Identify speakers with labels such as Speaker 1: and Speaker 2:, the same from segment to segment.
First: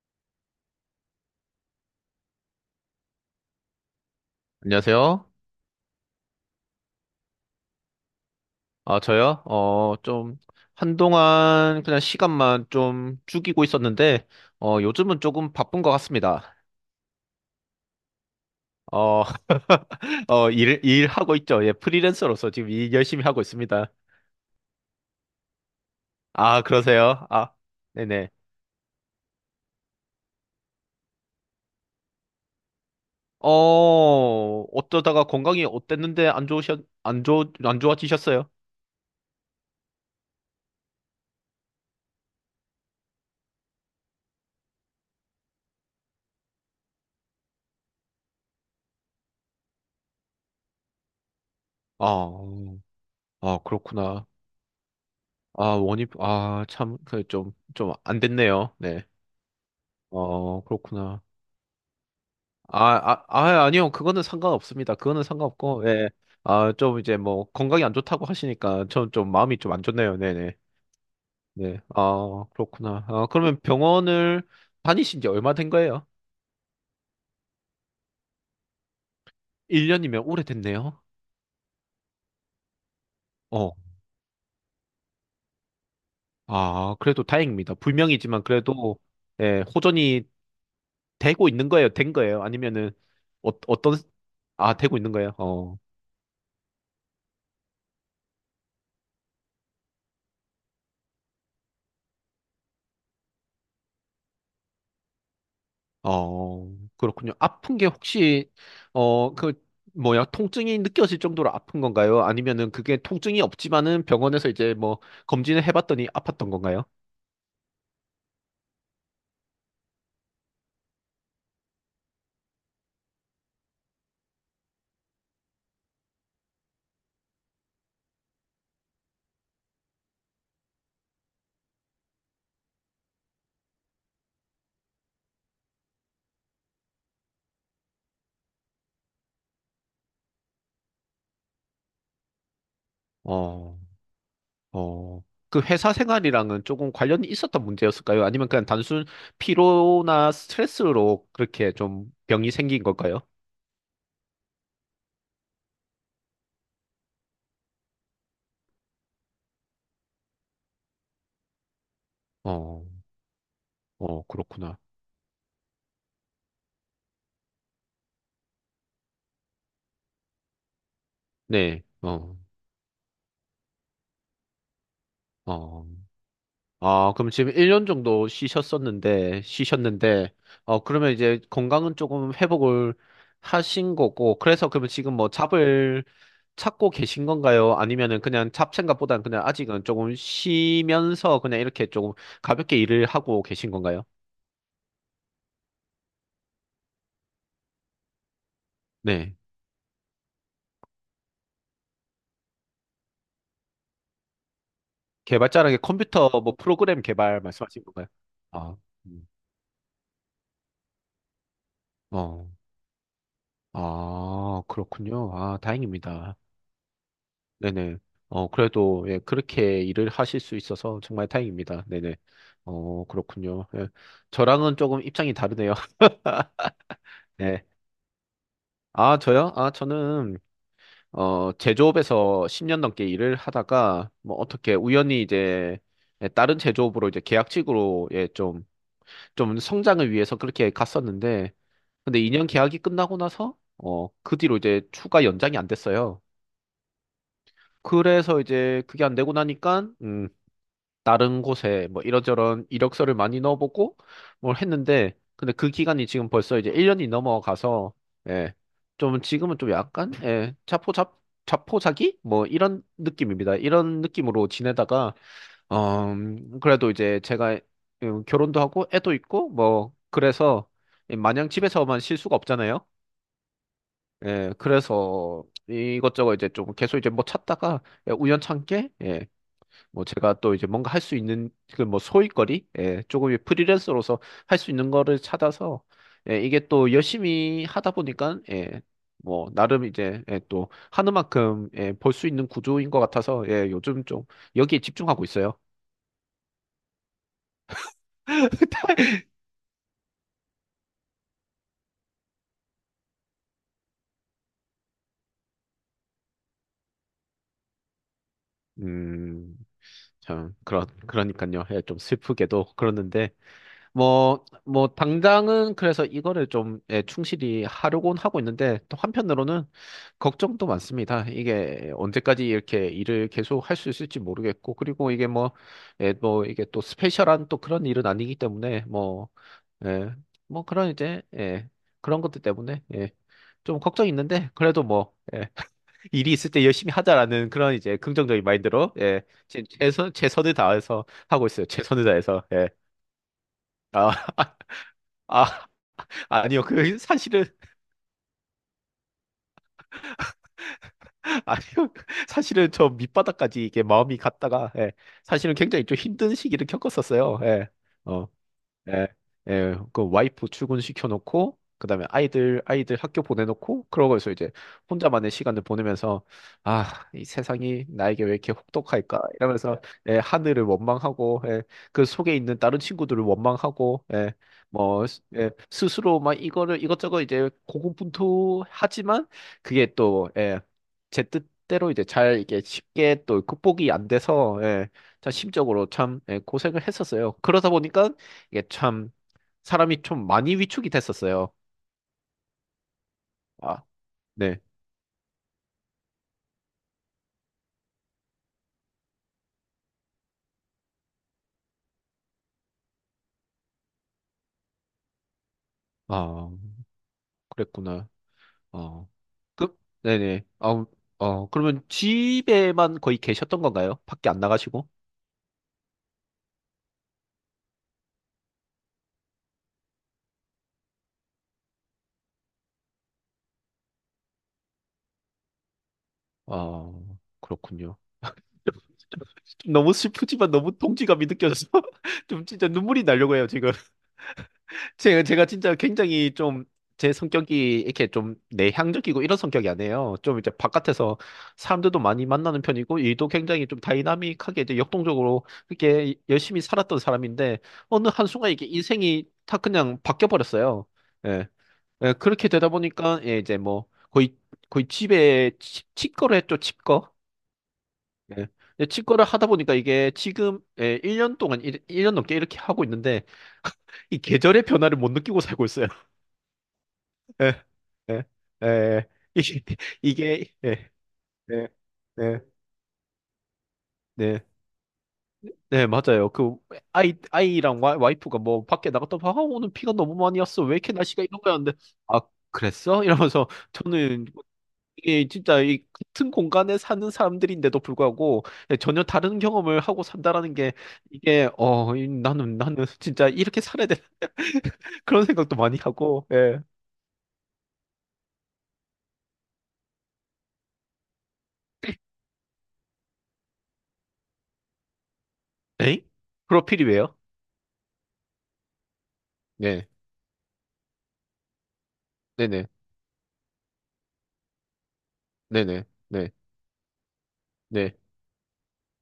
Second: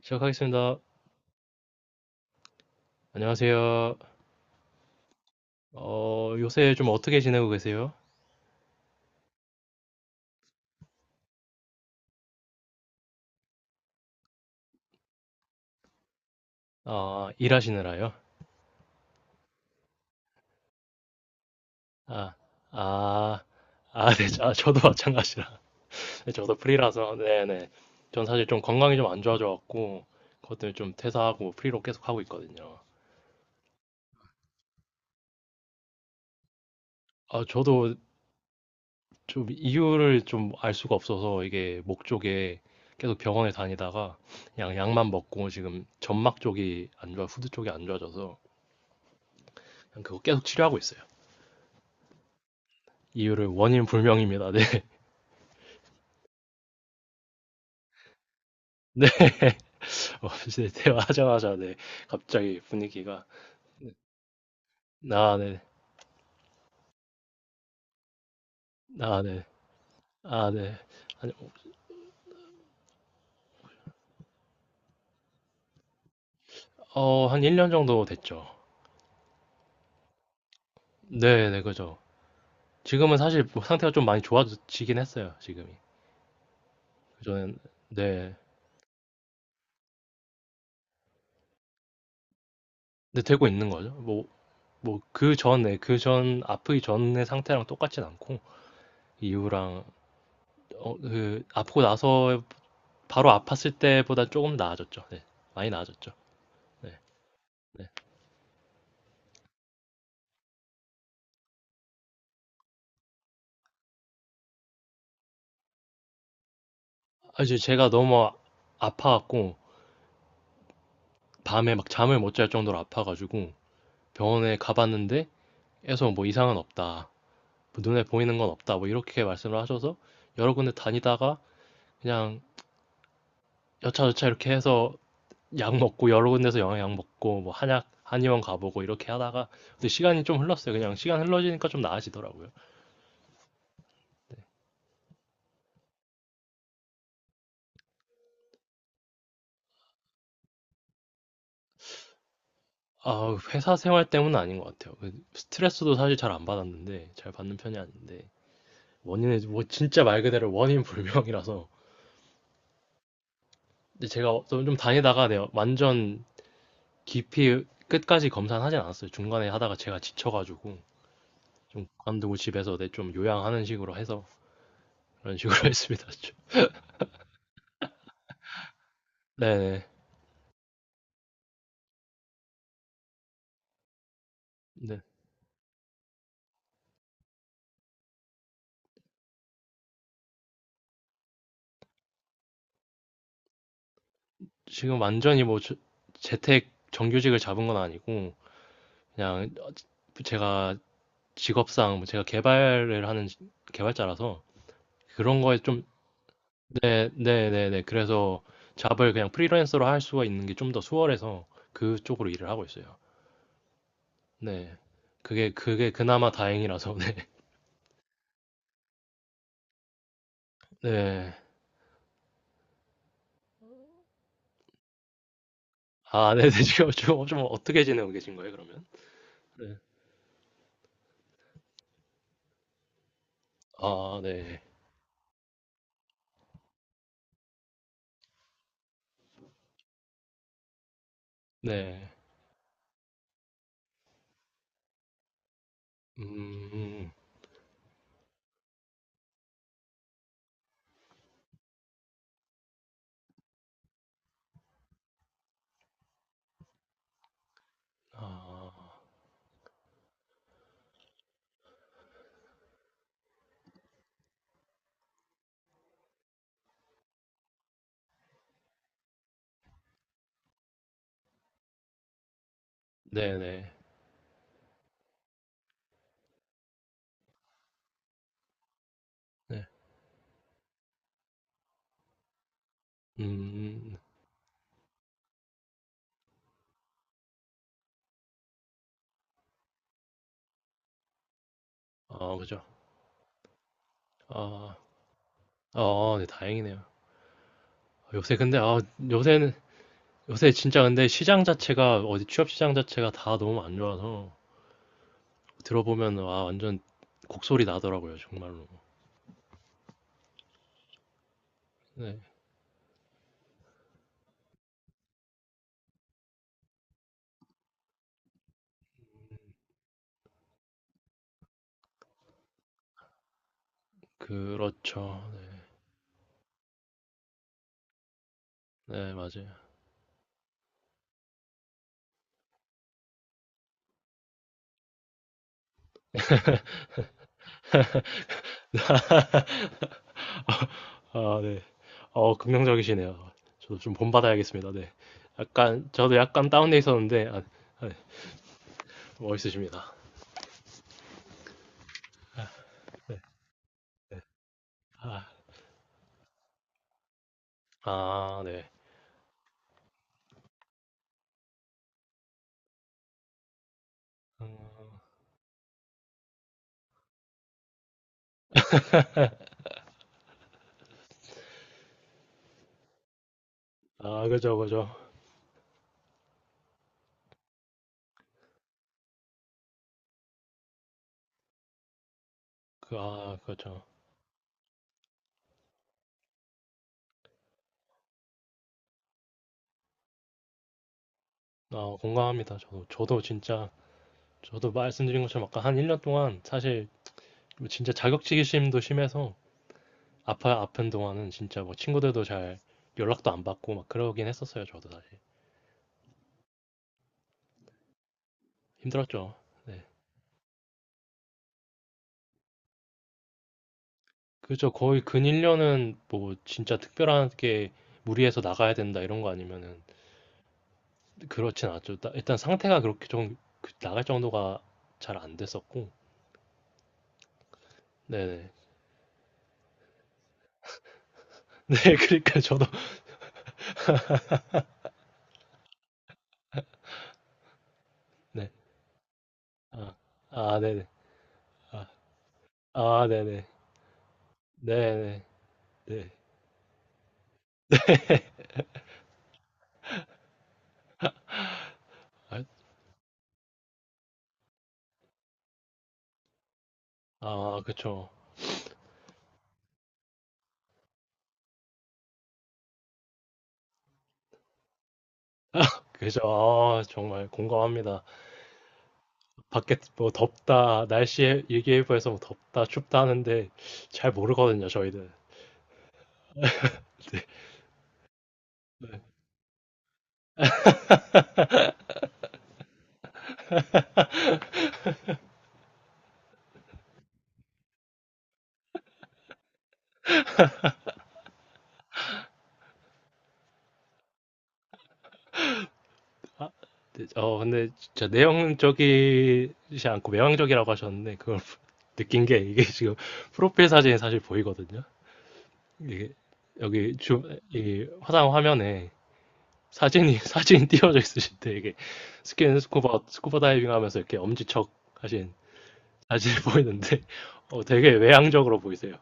Speaker 1: 시작하겠습니다. 안녕하세요.
Speaker 2: 안녕하세요.
Speaker 1: 요새 좀 어떻게 지내고 계세요?
Speaker 2: 아, 저요? 한동안 그냥 시간만 좀 죽이고 있었는데, 요즘은 조금 바쁜 것 같습니다.
Speaker 1: 아, 일하시느라요?
Speaker 2: 어, 일하고 있죠. 예,
Speaker 1: 아,
Speaker 2: 프리랜서로서 지금 일 열심히 하고
Speaker 1: 아,
Speaker 2: 있습니다.
Speaker 1: 아, 네, 아, 저도 마찬가지라. 네, 저도
Speaker 2: 아,
Speaker 1: 프리라서,
Speaker 2: 그러세요? 아,
Speaker 1: 네네. 전
Speaker 2: 네네.
Speaker 1: 사실 좀 건강이 좀 안 좋아져갖고, 그것 때문에 좀 퇴사하고 뭐 프리로 계속 하고 있거든요.
Speaker 2: 어, 어쩌다가 건강이 어땠는데 안 좋으셨, 안
Speaker 1: 아,
Speaker 2: 좋, 안
Speaker 1: 저도
Speaker 2: 좋아지셨어요?
Speaker 1: 좀 이유를 좀 알 수가 없어서 이게 목 쪽에 계속 병원에 다니다가 그냥 약만 먹고 지금 점막 쪽이 안 좋아, 후두 쪽이 안 좋아져서 그냥 그거 계속 치료하고 있어요.
Speaker 2: 아,
Speaker 1: 이유를
Speaker 2: 아,
Speaker 1: 원인
Speaker 2: 그렇구나.
Speaker 1: 불명입니다.
Speaker 2: 아, 참, 좀 안 됐네요. 네.
Speaker 1: 네.
Speaker 2: 어,
Speaker 1: 이제
Speaker 2: 그렇구나.
Speaker 1: 대화하자마자 네 갑자기 분위기가.
Speaker 2: 아니요. 그거는 상관없습니다. 그거는
Speaker 1: 아 네.
Speaker 2: 상관없고, 예. 아, 좀 이제 뭐 건강이 안 좋다고 하시니까 전
Speaker 1: 아
Speaker 2: 좀
Speaker 1: 네.
Speaker 2: 마음이 좀 안 좋네요.
Speaker 1: 아
Speaker 2: 네네.
Speaker 1: 네. 한,
Speaker 2: 네. 아, 그렇구나. 아, 그러면 병원을 다니신 지 얼마 된 거예요?
Speaker 1: 어한 1년 정도 됐죠.
Speaker 2: 1년이면 오래됐네요.
Speaker 1: 네네 그죠. 지금은 사실 뭐
Speaker 2: 어.
Speaker 1: 상태가 좀 많이 좋아지긴 했어요 지금이.
Speaker 2: 아, 그래도
Speaker 1: 그전.
Speaker 2: 다행입니다.
Speaker 1: 네.
Speaker 2: 불명이지만 그래도, 예, 호전이 되고 있는 거예요? 된 거예요?
Speaker 1: 네 되고
Speaker 2: 어,
Speaker 1: 있는 거죠.
Speaker 2: 어떤,
Speaker 1: 뭐
Speaker 2: 아, 되고
Speaker 1: 뭐
Speaker 2: 있는 거예요? 어.
Speaker 1: 그전 아프기 전의 상태랑 똑같진 않고 이후랑 그 아프고 나서 바로 아팠을 때보다 조금 나아졌죠. 네. 많이 나아졌죠.
Speaker 2: 어,
Speaker 1: 네.
Speaker 2: 그렇군요. 아픈 게
Speaker 1: 네.
Speaker 2: 혹시, 어, 그, 통증이 느껴질 정도로 아픈 건가요? 아니면은 그게 통증이 없지만은 병원에서 이제 뭐 검진을 해봤더니 아팠던 건가요?
Speaker 1: 아 이제 제가 너무 아파 갖고 밤에 막 잠을 못 잘 정도로 아파가지고 병원에 가봤는데 에서 뭐 이상은 없다. 뭐 눈에 보이는 건 없다. 뭐 이렇게 말씀을 하셔서 여러 군데 다니다가 그냥 여차저차 이렇게 해서 약 먹고 여러 군데서 영양 먹고 뭐 한약 한의원 가보고 이렇게 하다가 근데 시간이 좀 흘렀어요. 그냥 시간 흘러지니까 좀 나아지더라고요.
Speaker 2: 어, 어, 그 회사 생활이랑은 조금 관련이 있었던 문제였을까요? 아니면 그냥 단순 피로나 스트레스로 그렇게 좀 병이 생긴 걸까요?
Speaker 1: 아, 회사 생활 때문은 아닌 것 같아요. 그 스트레스도 사실 잘 안 받았는데 잘 받는 편이 아닌데 원인은 뭐 진짜 말 그대로 원인 불명이라서
Speaker 2: 어,
Speaker 1: 근데 제가 좀
Speaker 2: 그렇구나.
Speaker 1: 다니다가 내가 완전 깊이 끝까지 검사는 하진 않았어요. 중간에 하다가 제가 지쳐가지고
Speaker 2: 네,
Speaker 1: 좀 관두고
Speaker 2: 어,
Speaker 1: 집에서 내 좀 요양하는 식으로 해서 그런 식으로
Speaker 2: 어.
Speaker 1: 했습니다.
Speaker 2: 아, 그럼 지금 1년 정도
Speaker 1: 네네.
Speaker 2: 쉬셨는데, 그러면 이제 건강은 조금 회복을 하신 거고, 그래서 그러면
Speaker 1: 네.
Speaker 2: 지금 뭐 잡을 찾고 계신 건가요? 아니면은 그냥 잡생각보다는 그냥 아직은 조금 쉬면서 그냥 이렇게 조금 가볍게 일을 하고 계신 건가요?
Speaker 1: 지금 완전히 뭐 재택 정규직을 잡은 건 아니고
Speaker 2: 네.
Speaker 1: 그냥 제가 직업상 뭐 제가 개발을 하는 개발자라서 그런 거에
Speaker 2: 개발자라는 게
Speaker 1: 좀.
Speaker 2: 컴퓨터 뭐 프로그램
Speaker 1: 네,
Speaker 2: 개발
Speaker 1: 네, 네, 네.
Speaker 2: 말씀하신 건가요?
Speaker 1: 그래서
Speaker 2: 아,
Speaker 1: 잡을
Speaker 2: 음.
Speaker 1: 그냥 프리랜서로 할 수가 있는 게 좀 더 수월해서 그쪽으로 일을
Speaker 2: 어,
Speaker 1: 하고 있어요.
Speaker 2: 아,
Speaker 1: 네.
Speaker 2: 그렇군요.
Speaker 1: 그게
Speaker 2: 아,
Speaker 1: 그게 그나마
Speaker 2: 다행입니다.
Speaker 1: 다행이라서 네.
Speaker 2: 네네. 그래도, 예, 그렇게 일을 하실 수 있어서 정말
Speaker 1: 네.
Speaker 2: 다행입니다. 네네. 어, 그렇군요. 예. 저랑은 조금 입장이 다르네요.
Speaker 1: 아 네네. 지금 좀
Speaker 2: 네.
Speaker 1: 어떻게 지내고 계신 거예요 그러면?
Speaker 2: 아, 저요? 아,
Speaker 1: 네.
Speaker 2: 저는, 제조업에서 10년 넘게 일을 하다가,
Speaker 1: 아
Speaker 2: 뭐,
Speaker 1: 네.
Speaker 2: 어떻게 우연히 이제, 예, 다른 제조업으로 이제 계약직으로, 좀 성장을 위해서 그렇게 갔었는데,
Speaker 1: 네.
Speaker 2: 근데 2년 계약이 끝나고 나서, 그 뒤로 이제 추가 연장이 안 됐어요.
Speaker 1: 음.
Speaker 2: 그래서 이제 그게 안 되고 나니까, 다른 곳에 뭐 이런저런 이력서를 많이 넣어보고 뭘 했는데 근데 그 기간이 지금 벌써 이제 1년이 넘어가서 예.
Speaker 1: 아.
Speaker 2: 좀 지금은 좀 약간 자포자기 뭐 이런 느낌입니다. 이런 느낌으로 지내다가 어 그래도 이제 제가 결혼도 하고 애도 있고 뭐 그래서 마냥 집에서만 쉴 수가 없잖아요.
Speaker 1: 네네. 네.
Speaker 2: 예. 그래서 이것저것 이제 좀 계속 이제 뭐 찾다가 예, 우연찮게 예.
Speaker 1: 네.
Speaker 2: 뭐 제가 또 이제 뭔가 할 수 있는 그 뭐 소일거리 예, 조금
Speaker 1: 음.
Speaker 2: 프리랜서로서 할 수 있는 거를 찾아서 예, 이게 또 열심히 하다 보니까 예, 뭐 나름 이제 예, 또 하는 만큼 예, 벌 수
Speaker 1: 아
Speaker 2: 있는
Speaker 1: 그죠.
Speaker 2: 구조인 것 같아서 예, 요즘 좀
Speaker 1: 아.
Speaker 2: 여기에 집중하고 있어요.
Speaker 1: 아 네 다행이네요. 아, 요새 근데, 요새는 요새 진짜 근데 시장 자체가 어디 취업 시장 자체가 다 너무 안 좋아서 들어보면 와 완전 곡소리 나더라고요 정말로.
Speaker 2: 음, 참 그런 그러니까요. 예, 좀
Speaker 1: 네.
Speaker 2: 슬프게도 그러는데 뭐, 당장은 그래서 이거를 좀 예, 충실히 하려고는 하고 있는데, 또 한편으로는 걱정도 많습니다. 이게 언제까지 이렇게 일을 계속 할 수 있을지 모르겠고, 그리고 이게
Speaker 1: 그렇죠. 네.
Speaker 2: 뭐, 예, 뭐, 이게 또 스페셜한 또 그런 일은 아니기 때문에,
Speaker 1: 네
Speaker 2: 뭐,
Speaker 1: 맞아요.
Speaker 2: 예, 뭐 그런 이제, 예, 그런 것들 때문에, 예, 좀 걱정이 있는데, 그래도 뭐, 예, 일이 있을 때 열심히 하자라는 그런 이제 긍정적인 마인드로, 예, 최선을 다해서
Speaker 1: 아,
Speaker 2: 하고
Speaker 1: 네.
Speaker 2: 있어요. 최선을 다해서, 예.
Speaker 1: 긍정적이시네요. 저도 좀
Speaker 2: 아,
Speaker 1: 본받아야겠습니다. 네.
Speaker 2: 아.
Speaker 1: 약간, 저도 약간
Speaker 2: 아니요,
Speaker 1: 다운돼
Speaker 2: 그
Speaker 1: 있었는데, 아,
Speaker 2: 사실은
Speaker 1: 아, 네. 멋있으십니다.
Speaker 2: 아니요, 사실은 저
Speaker 1: 네.
Speaker 2: 밑바닥까지 이게 마음이 갔다가 예,
Speaker 1: 아,
Speaker 2: 사실은 굉장히 좀 힘든 시기를 겪었었어요. 예. 어.
Speaker 1: 아, 네.
Speaker 2: 예, 예, 그 와이프 출근시켜놓고, 그 다음에 아이들 학교 보내놓고, 그러고서 이제
Speaker 1: 음,
Speaker 2: 혼자만의 시간을 보내면서, 아, 이 세상이 나에게 왜 이렇게 혹독할까? 이러면서, 예, 하늘을 원망하고, 예, 그 속에 있는 다른 친구들을 원망하고,
Speaker 1: 아,
Speaker 2: 예,
Speaker 1: 그죠, 그죠.
Speaker 2: 스스로 막 이거를 이것저것 이제 고군분투하지만, 그게 또, 예, 제 뜻대로 이제 잘 이게
Speaker 1: 그,
Speaker 2: 쉽게
Speaker 1: 아,
Speaker 2: 또
Speaker 1: 그죠.
Speaker 2: 극복이 안 돼서, 예, 참 심적으로 참 예, 고생을 했었어요. 그러다 보니까 이게 참 사람이 좀 많이 위축이 됐었어요.
Speaker 1: 아, 공감합니다. 저도 진짜,
Speaker 2: 아, 네.
Speaker 1: 저도 말씀드린 것처럼 아까 한 1년 동안 사실 뭐 진짜 자격지심도 심해서 아픈 동안은 진짜 뭐 친구들도 잘 연락도 안 받고 막 그러긴 했었어요. 저도 사실.
Speaker 2: 아, 그랬구나. 어.
Speaker 1: 힘들었죠. 네.
Speaker 2: 네네. 어, 그러면 집에만 거의 계셨던 건가요? 밖에 안
Speaker 1: 그죠.
Speaker 2: 나가시고?
Speaker 1: 거의 근일년은 뭐 진짜 특별하게 무리해서 나가야 된다 이런 거 아니면은 그렇진 않죠. 일단 상태가 그렇게 좀그 나갈 정도가 잘 안 됐었고.
Speaker 2: 어, 그렇군요.
Speaker 1: 네네.
Speaker 2: 좀 너무 슬프지만 너무 동지감이 느껴져서
Speaker 1: 네, 그러니까
Speaker 2: 좀
Speaker 1: 저도.
Speaker 2: 진짜 눈물이 나려고 해요, 지금. 제가 진짜 굉장히 좀 제 성격이 이렇게 좀
Speaker 1: 네.
Speaker 2: 내향적이고 이런 성격이
Speaker 1: 아,
Speaker 2: 아니에요. 좀 이제
Speaker 1: 아, 네네.
Speaker 2: 바깥에서
Speaker 1: 아,
Speaker 2: 사람들도 많이 만나는 편이고
Speaker 1: 아,
Speaker 2: 일도
Speaker 1: 네네.
Speaker 2: 굉장히 좀 다이나믹하게 이제
Speaker 1: 네네.
Speaker 2: 역동적으로
Speaker 1: 네.
Speaker 2: 이렇게 열심히 살았던 사람인데 어느 한순간 이게 인생이 다 그냥 바뀌어 버렸어요. 예. 예,
Speaker 1: 아,
Speaker 2: 그렇게 되다 보니까 예, 이제 뭐 거의 거의 집에 치과를 했죠, 치과.
Speaker 1: 아, 그쵸.
Speaker 2: 예. 근데 치과를 하다 보니까 이게 지금 예, 1년 동안 일 1년 넘게 이렇게 하고 있는데 이 계절의 변화를 못 느끼고
Speaker 1: 아,
Speaker 2: 살고 있어요.
Speaker 1: 그죠. 아, 정말
Speaker 2: 에,
Speaker 1: 공감합니다.
Speaker 2: 에, 에,
Speaker 1: 밖에 뭐 덥다,
Speaker 2: 예,
Speaker 1: 날씨
Speaker 2: 예,
Speaker 1: 얘기해보에서 뭐
Speaker 2: 예,
Speaker 1: 덥다, 춥다 하는데 잘
Speaker 2: 네,
Speaker 1: 모르거든요, 저희들.
Speaker 2: 네, 맞아요. 그, 아이랑 와이프가 뭐, 밖에
Speaker 1: 네.
Speaker 2: 나갔다가, 아, 오늘 비가 너무 많이 왔어. 왜 이렇게 날씨가 이런 거였는데 아, 그랬어? 이러면서, 저는, 이게 진짜, 이 같은 공간에 사는 사람들인데도 불구하고, 네, 전혀 다른 경험을 하고 산다라는 게, 나는, 나는 진짜 이렇게 살아야 돼. 그런 생각도 많이 하고,
Speaker 1: 아,
Speaker 2: 예.
Speaker 1: 네, 근데 진짜 내용적이지 않고 외향적이라고 하셨는데 그걸 느낀 게 이게 지금 프로필 사진이 사실 보이거든요.
Speaker 2: 에잉?
Speaker 1: 이게
Speaker 2: 프로필이
Speaker 1: 여기
Speaker 2: 왜요?
Speaker 1: 주, 이 화상 화면에
Speaker 2: 네,
Speaker 1: 사진이 사진이 띄워져 있으신데 이게 스킨
Speaker 2: 네네,
Speaker 1: 스쿠버 다이빙 하면서 이렇게 엄지척 하신
Speaker 2: 네네, 네,
Speaker 1: 사진이 보이는데 되게
Speaker 2: 네.
Speaker 1: 외향적으로 보이세요.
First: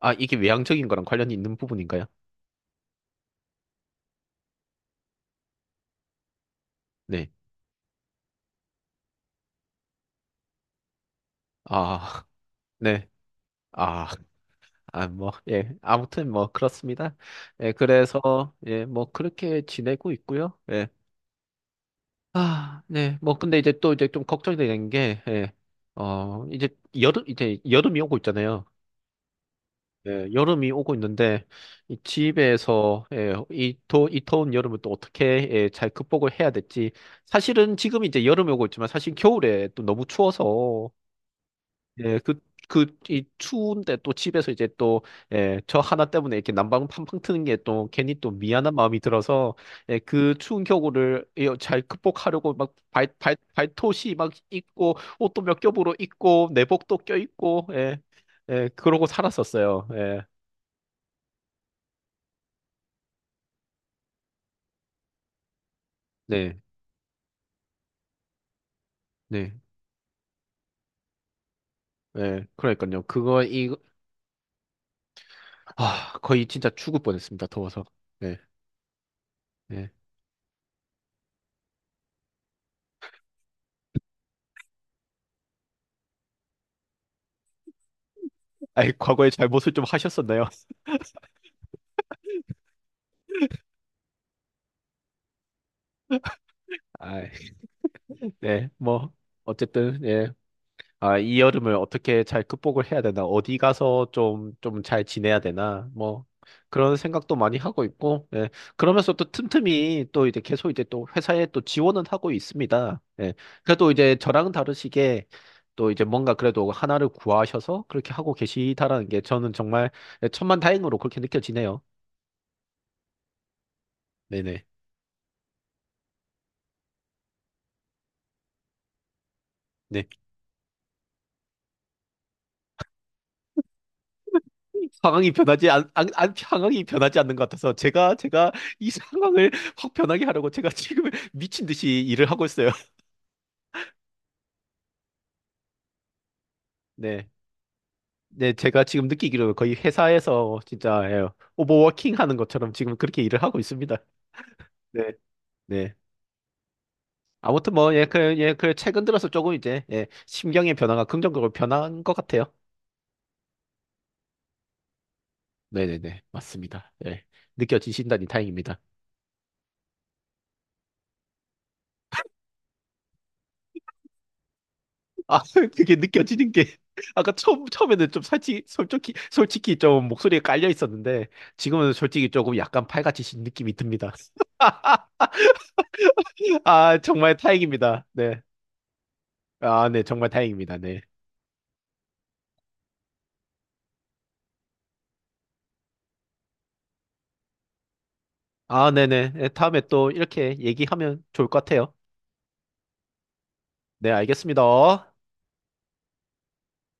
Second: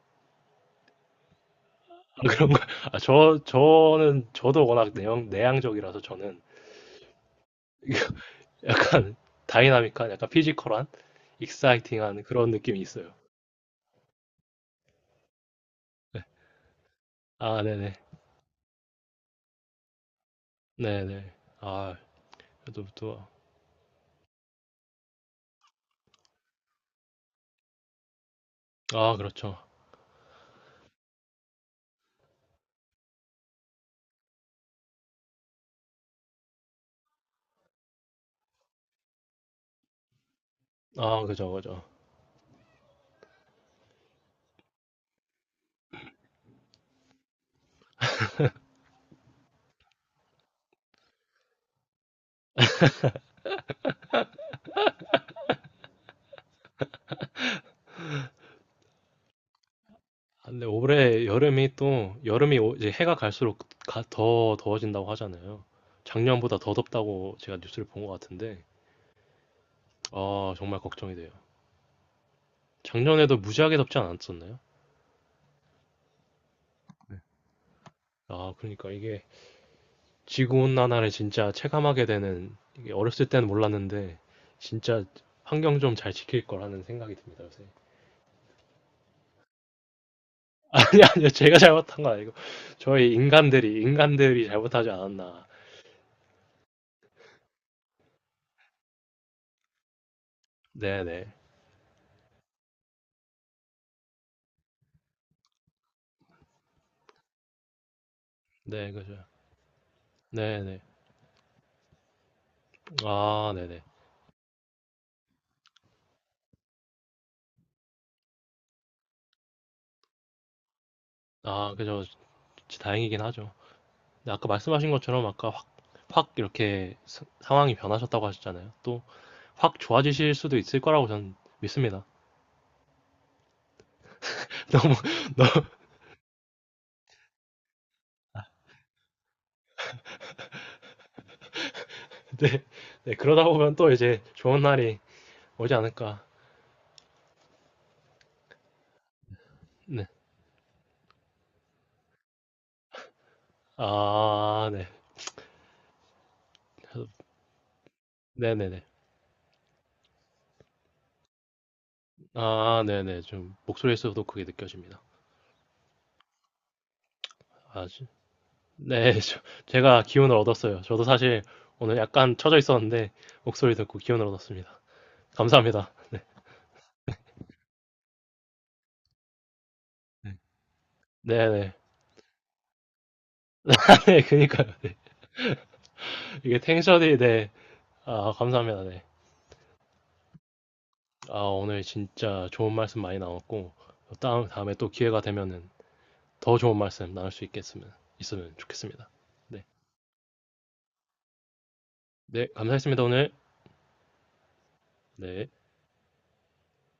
Speaker 2: 아, 이게 외향적인 거랑 관련이 있는 부분인가요?
Speaker 1: 아, 그런 거, 아, 저도 워낙 내향적이라서 저는
Speaker 2: 네.
Speaker 1: 약간 다이나믹한, 약간 피지컬한, 익사이팅한
Speaker 2: 아,
Speaker 1: 그런 느낌이
Speaker 2: 네.
Speaker 1: 있어요.
Speaker 2: 아, 아, 뭐, 예. 아무튼 뭐, 그렇습니다.
Speaker 1: 아,
Speaker 2: 예,
Speaker 1: 네네.
Speaker 2: 그래서, 예, 뭐, 그렇게 지내고 있고요. 예.
Speaker 1: 네네. 아,
Speaker 2: 아,
Speaker 1: 그래도
Speaker 2: 네.
Speaker 1: 또,
Speaker 2: 뭐, 근데 이제 또 이제 좀 걱정이 되는 게, 예. 어, 이제 이제 여름이 오고 있잖아요.
Speaker 1: 아, 그렇죠.
Speaker 2: 예, 여름이 오고 있는데, 이 집에서, 예, 이 더운 여름을 또 어떻게, 예, 잘 극복을 해야 될지. 사실은 지금 이제 여름이 오고 있지만, 사실 겨울에 또 너무 추워서,
Speaker 1: 아, 그죠, 그죠.
Speaker 2: 예, 그, 이 추운데 또 집에서 이제 또, 예, 저 하나 때문에 이렇게 난방 팡팡 트는 게 또 괜히 또 미안한 마음이 들어서, 예, 그 추운 겨울을 예, 잘 극복하려고 막 발토시 막 입고, 옷도 몇 겹으로 입고, 내복도 껴입고, 예, 예, 그러고 살았었어요. 예,
Speaker 1: 아, 근데 올해 여름이 또, 여름이 이제 해가 갈수록 더 더워진다고 하잖아요. 작년보다
Speaker 2: 네,
Speaker 1: 더 덥다고 제가 뉴스를 본 것 같은데,
Speaker 2: 네,
Speaker 1: 아, 정말 걱정이 돼요.
Speaker 2: 예, 그러니까요.
Speaker 1: 작년에도 무지하게 덥지 않았었나요?
Speaker 2: 아, 거의 진짜 죽을 뻔했습니다. 더워서. 네,
Speaker 1: 아, 그러니까 이게
Speaker 2: 네.
Speaker 1: 지구온난화를 진짜 체감하게 되는, 이게 어렸을 때는 몰랐는데, 진짜 환경 좀 잘 지킬 거라는 생각이 듭니다, 요새.
Speaker 2: 아이, 과거에 잘못을 좀 하셨었나요?
Speaker 1: 아니, 아니요. 제가 잘못한 거 아니고, 저희 인간들이 잘못하지 않았나.
Speaker 2: 아이, 네, 뭐, 어쨌든, 예. 아,
Speaker 1: 네네.
Speaker 2: 이 여름을 어떻게 잘 극복을 해야 되나, 어디 가서 좀 잘 지내야 되나, 뭐, 그런 생각도 많이 하고 있고, 예.
Speaker 1: 네,
Speaker 2: 그러면서
Speaker 1: 그죠.
Speaker 2: 또 틈틈이 또 이제 계속
Speaker 1: 네네.
Speaker 2: 이제 또 회사에 또 지원은 하고 있습니다. 예.
Speaker 1: 아, 네네.
Speaker 2: 그래도 이제 저랑 다르시게 또 이제 뭔가 그래도 하나를 구하셔서 그렇게 하고 계시다라는 게 저는 정말 천만다행으로 그렇게
Speaker 1: 아,
Speaker 2: 느껴지네요.
Speaker 1: 그죠. 진짜 다행이긴 하죠. 근데 아까
Speaker 2: 네네.
Speaker 1: 말씀하신 것처럼 아까 확 이렇게 상황이 변하셨다고 하셨잖아요. 또 확
Speaker 2: 네.
Speaker 1: 좋아지실 수도 있을 거라고 저는 믿습니다. 너무,
Speaker 2: 상황이
Speaker 1: 너무,
Speaker 2: 변하지 않, 안, 안- 상황이 변하지 않는 것 같아서 제가 이 상황을 확 변하게 하려고 제가 지금 미친 듯이 일을 하고
Speaker 1: 네.
Speaker 2: 있어요.
Speaker 1: 네, 그러다 보면 또 이제 좋은 날이 오지 않을까.
Speaker 2: 네. 네, 제가 지금 느끼기로 거의
Speaker 1: 네.
Speaker 2: 회사에서 진짜 예, 오버워킹 하는 것처럼 지금 그렇게 일을 하고 있습니다.
Speaker 1: 아, 네.
Speaker 2: 네. 네. 아무튼 뭐 예, 그, 예, 그
Speaker 1: 네네네.
Speaker 2: 최근 들어서 조금 이제 예, 심경의 변화가 긍정적으로 변한 것 같아요.
Speaker 1: 아, 네네. 좀 목소리에서도 그게 느껴집니다.
Speaker 2: 네네네. 맞습니다. 예.
Speaker 1: 아,
Speaker 2: 느껴지신다니 다행입니다.
Speaker 1: 네. 제가 기운을 얻었어요. 저도 사실 오늘 약간 처져 있었는데 목소리 듣고 기운을 얻었습니다.
Speaker 2: 아,
Speaker 1: 감사합니다.
Speaker 2: 그게 느껴지는 게 아까 처음에는 좀 솔직히 좀 목소리에 깔려 있었는데
Speaker 1: 네네.
Speaker 2: 지금은 솔직히 조금 약간 팔같이신 느낌이 듭니다.
Speaker 1: 네, 그니까요. 이게
Speaker 2: 아,
Speaker 1: 텐션이,
Speaker 2: 정말
Speaker 1: 네.
Speaker 2: 다행입니다.
Speaker 1: 아,
Speaker 2: 네.
Speaker 1: 감사합니다. 네.
Speaker 2: 아, 네, 정말 다행입니다. 네.
Speaker 1: 아, 오늘 진짜 좋은 말씀 많이 나왔고, 다음에 또 기회가 되면은 더 좋은 말씀 나눌 수 있으면
Speaker 2: 아,
Speaker 1: 좋겠습니다.
Speaker 2: 네네. 네,
Speaker 1: 네.
Speaker 2: 다음에 또 이렇게 얘기하면 좋을 것 같아요.
Speaker 1: 네, 감사했습니다, 오늘.
Speaker 2: 네, 알겠습니다.
Speaker 1: 네.